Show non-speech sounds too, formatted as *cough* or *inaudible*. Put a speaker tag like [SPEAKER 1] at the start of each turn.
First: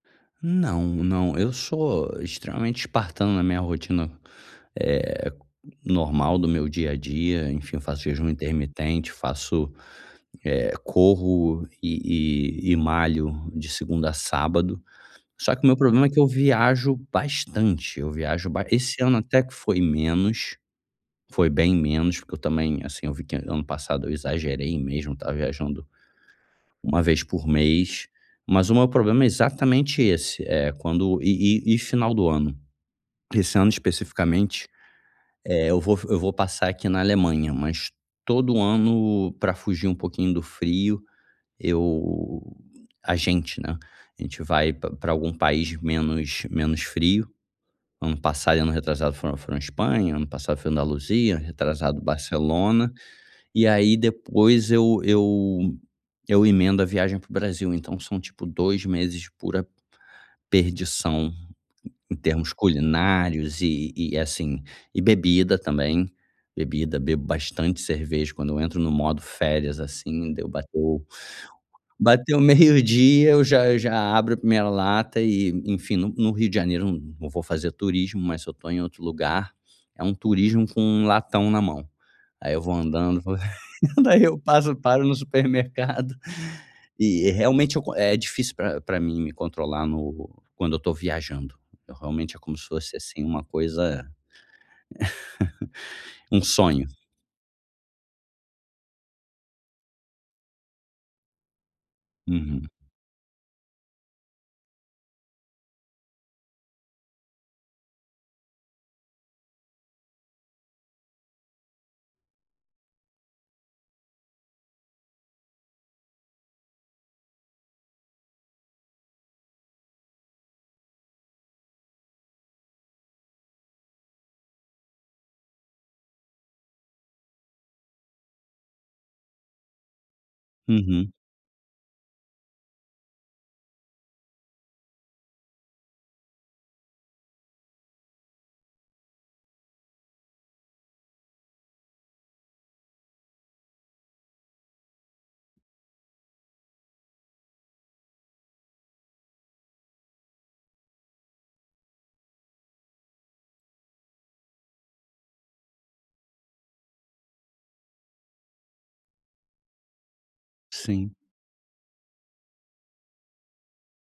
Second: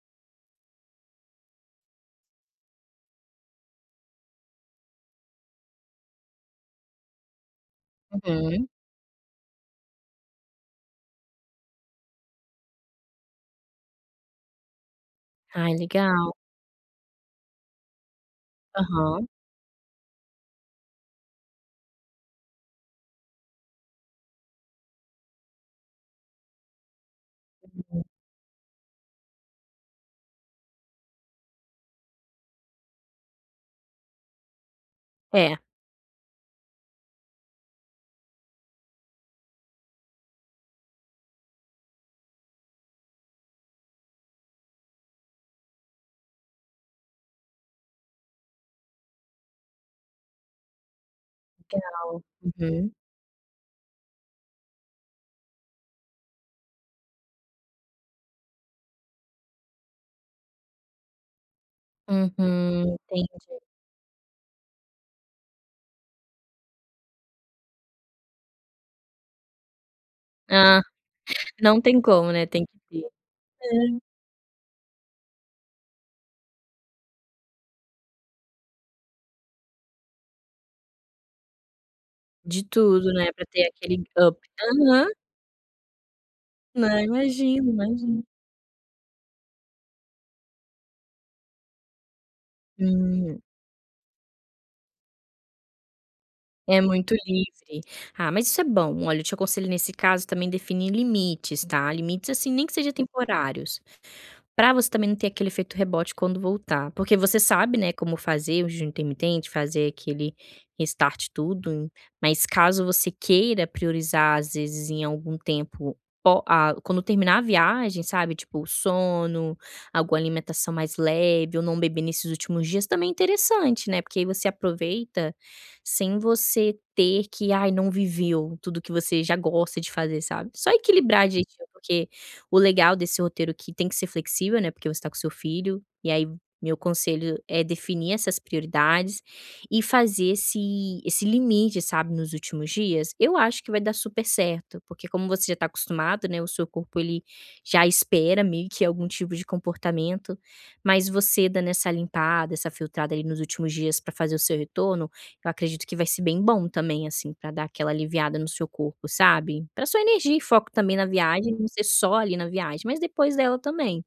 [SPEAKER 1] Não não, eu sou extremamente espartano na minha rotina, eh, normal do meu dia a dia, enfim, faço jejum
[SPEAKER 2] Uhum.
[SPEAKER 1] intermitente, faço, eh, corro e e e malho de segunda a sábado. Só que o
[SPEAKER 2] Ai,
[SPEAKER 1] meu problema é que eu
[SPEAKER 2] legal.
[SPEAKER 1] viajo bastante, eu viajo ba esse ano
[SPEAKER 2] Aham.
[SPEAKER 1] até que foi menos, foi bem menos, porque eu também, assim, eu vi que ano passado eu exagerei mesmo, estava viajando 1 vez por
[SPEAKER 2] Uhum.
[SPEAKER 1] mês. Mas o meu problema é exatamente esse, eh, quando e e e final do ano, esse ano especificamente,
[SPEAKER 2] É.
[SPEAKER 1] eh, eu vou eu vou passar aqui na Alemanha, mas todo ano, pra fugir um pouquinho do frio, eu a gente, né, a gente vai pra pra algum país menos menos frio. Ano passado, ano retrasado, foi foi na Espanha, ano passado foi em Andaluzia, retrasado
[SPEAKER 2] Legal,
[SPEAKER 1] Barcelona,
[SPEAKER 2] uhum.
[SPEAKER 1] e aí depois eu eu eu emendo a viagem para o Brasil, então são tipo 2 meses, pura perdição em
[SPEAKER 2] Uhum,
[SPEAKER 1] termos culinários
[SPEAKER 2] entendi.
[SPEAKER 1] e e, assim, e bebida também, bebida, bebo bastante cerveja quando eu entro no modo férias, assim. Deu
[SPEAKER 2] Ah,
[SPEAKER 1] bateu
[SPEAKER 2] não tem como,
[SPEAKER 1] bateu
[SPEAKER 2] né, tem que vir,
[SPEAKER 1] meio-dia, eu já eu já
[SPEAKER 2] é.
[SPEAKER 1] abro a 1ª lata e, enfim, no no Rio de Janeiro eu não vou fazer turismo, mas se eu tô em outro lugar, é um turismo com 1 latão na mão. Aí eu
[SPEAKER 2] De
[SPEAKER 1] vou
[SPEAKER 2] tudo,
[SPEAKER 1] andando,
[SPEAKER 2] né,
[SPEAKER 1] vou
[SPEAKER 2] pra ter aquele
[SPEAKER 1] daí eu
[SPEAKER 2] up.
[SPEAKER 1] passo, paro
[SPEAKER 2] Aham.
[SPEAKER 1] no supermercado
[SPEAKER 2] Não,
[SPEAKER 1] e
[SPEAKER 2] imagino,
[SPEAKER 1] realmente é o é
[SPEAKER 2] imagino.
[SPEAKER 1] difícil pra pra mim me controlar no quando eu tô viajando, eu realmente, é como se fosse, assim,
[SPEAKER 2] Hum.
[SPEAKER 1] uma coisa, *chuckles* um
[SPEAKER 2] É
[SPEAKER 1] sonho.
[SPEAKER 2] muito livre. Ah, mas isso é bom. Olha, eu te aconselho, nesse caso, também definir limites, tá, limites, assim, nem
[SPEAKER 1] Uhum.
[SPEAKER 2] que seja temporários, pra você também não ter aquele efeito rebote quando voltar, porque você sabe, né, como fazer o jejum intermitente, fazer aquele start e tudo, mas, caso você queira priorizar, às vezes, em algum tempo o a quando terminar a viagem, sabe, tipo o sono, alguma alimentação mais leve ou não beber nesses últimos dias também é interessante, né, porque aí você aproveita sem você ter que: "Ai, não viveu tudo que você já gosta de fazer." Sabe, só
[SPEAKER 1] Uhum.
[SPEAKER 2] equilibrar direitinho, porque o legal desse roteiro aqui tem que ser flexível, né, porque você tá com seu filho. E aí, meu conselho é definir essas prioridades e fazer esse esse limite, sabe, nos últimos dias. Eu acho que vai dar super certo, porque, como você já tá acostumado, né, o seu corpo ele já espera meio que algum tipo de comportamento. Mas você dando essa limpada, essa filtrada ali nos últimos dias pra fazer o seu retorno, eu acredito que vai ser bem bom também, assim, pra dar aquela aliviada no seu corpo, sabe. Pra sua energia e foco também, na
[SPEAKER 1] Sim.
[SPEAKER 2] viagem não ser só ali na viagem, mas depois dela também.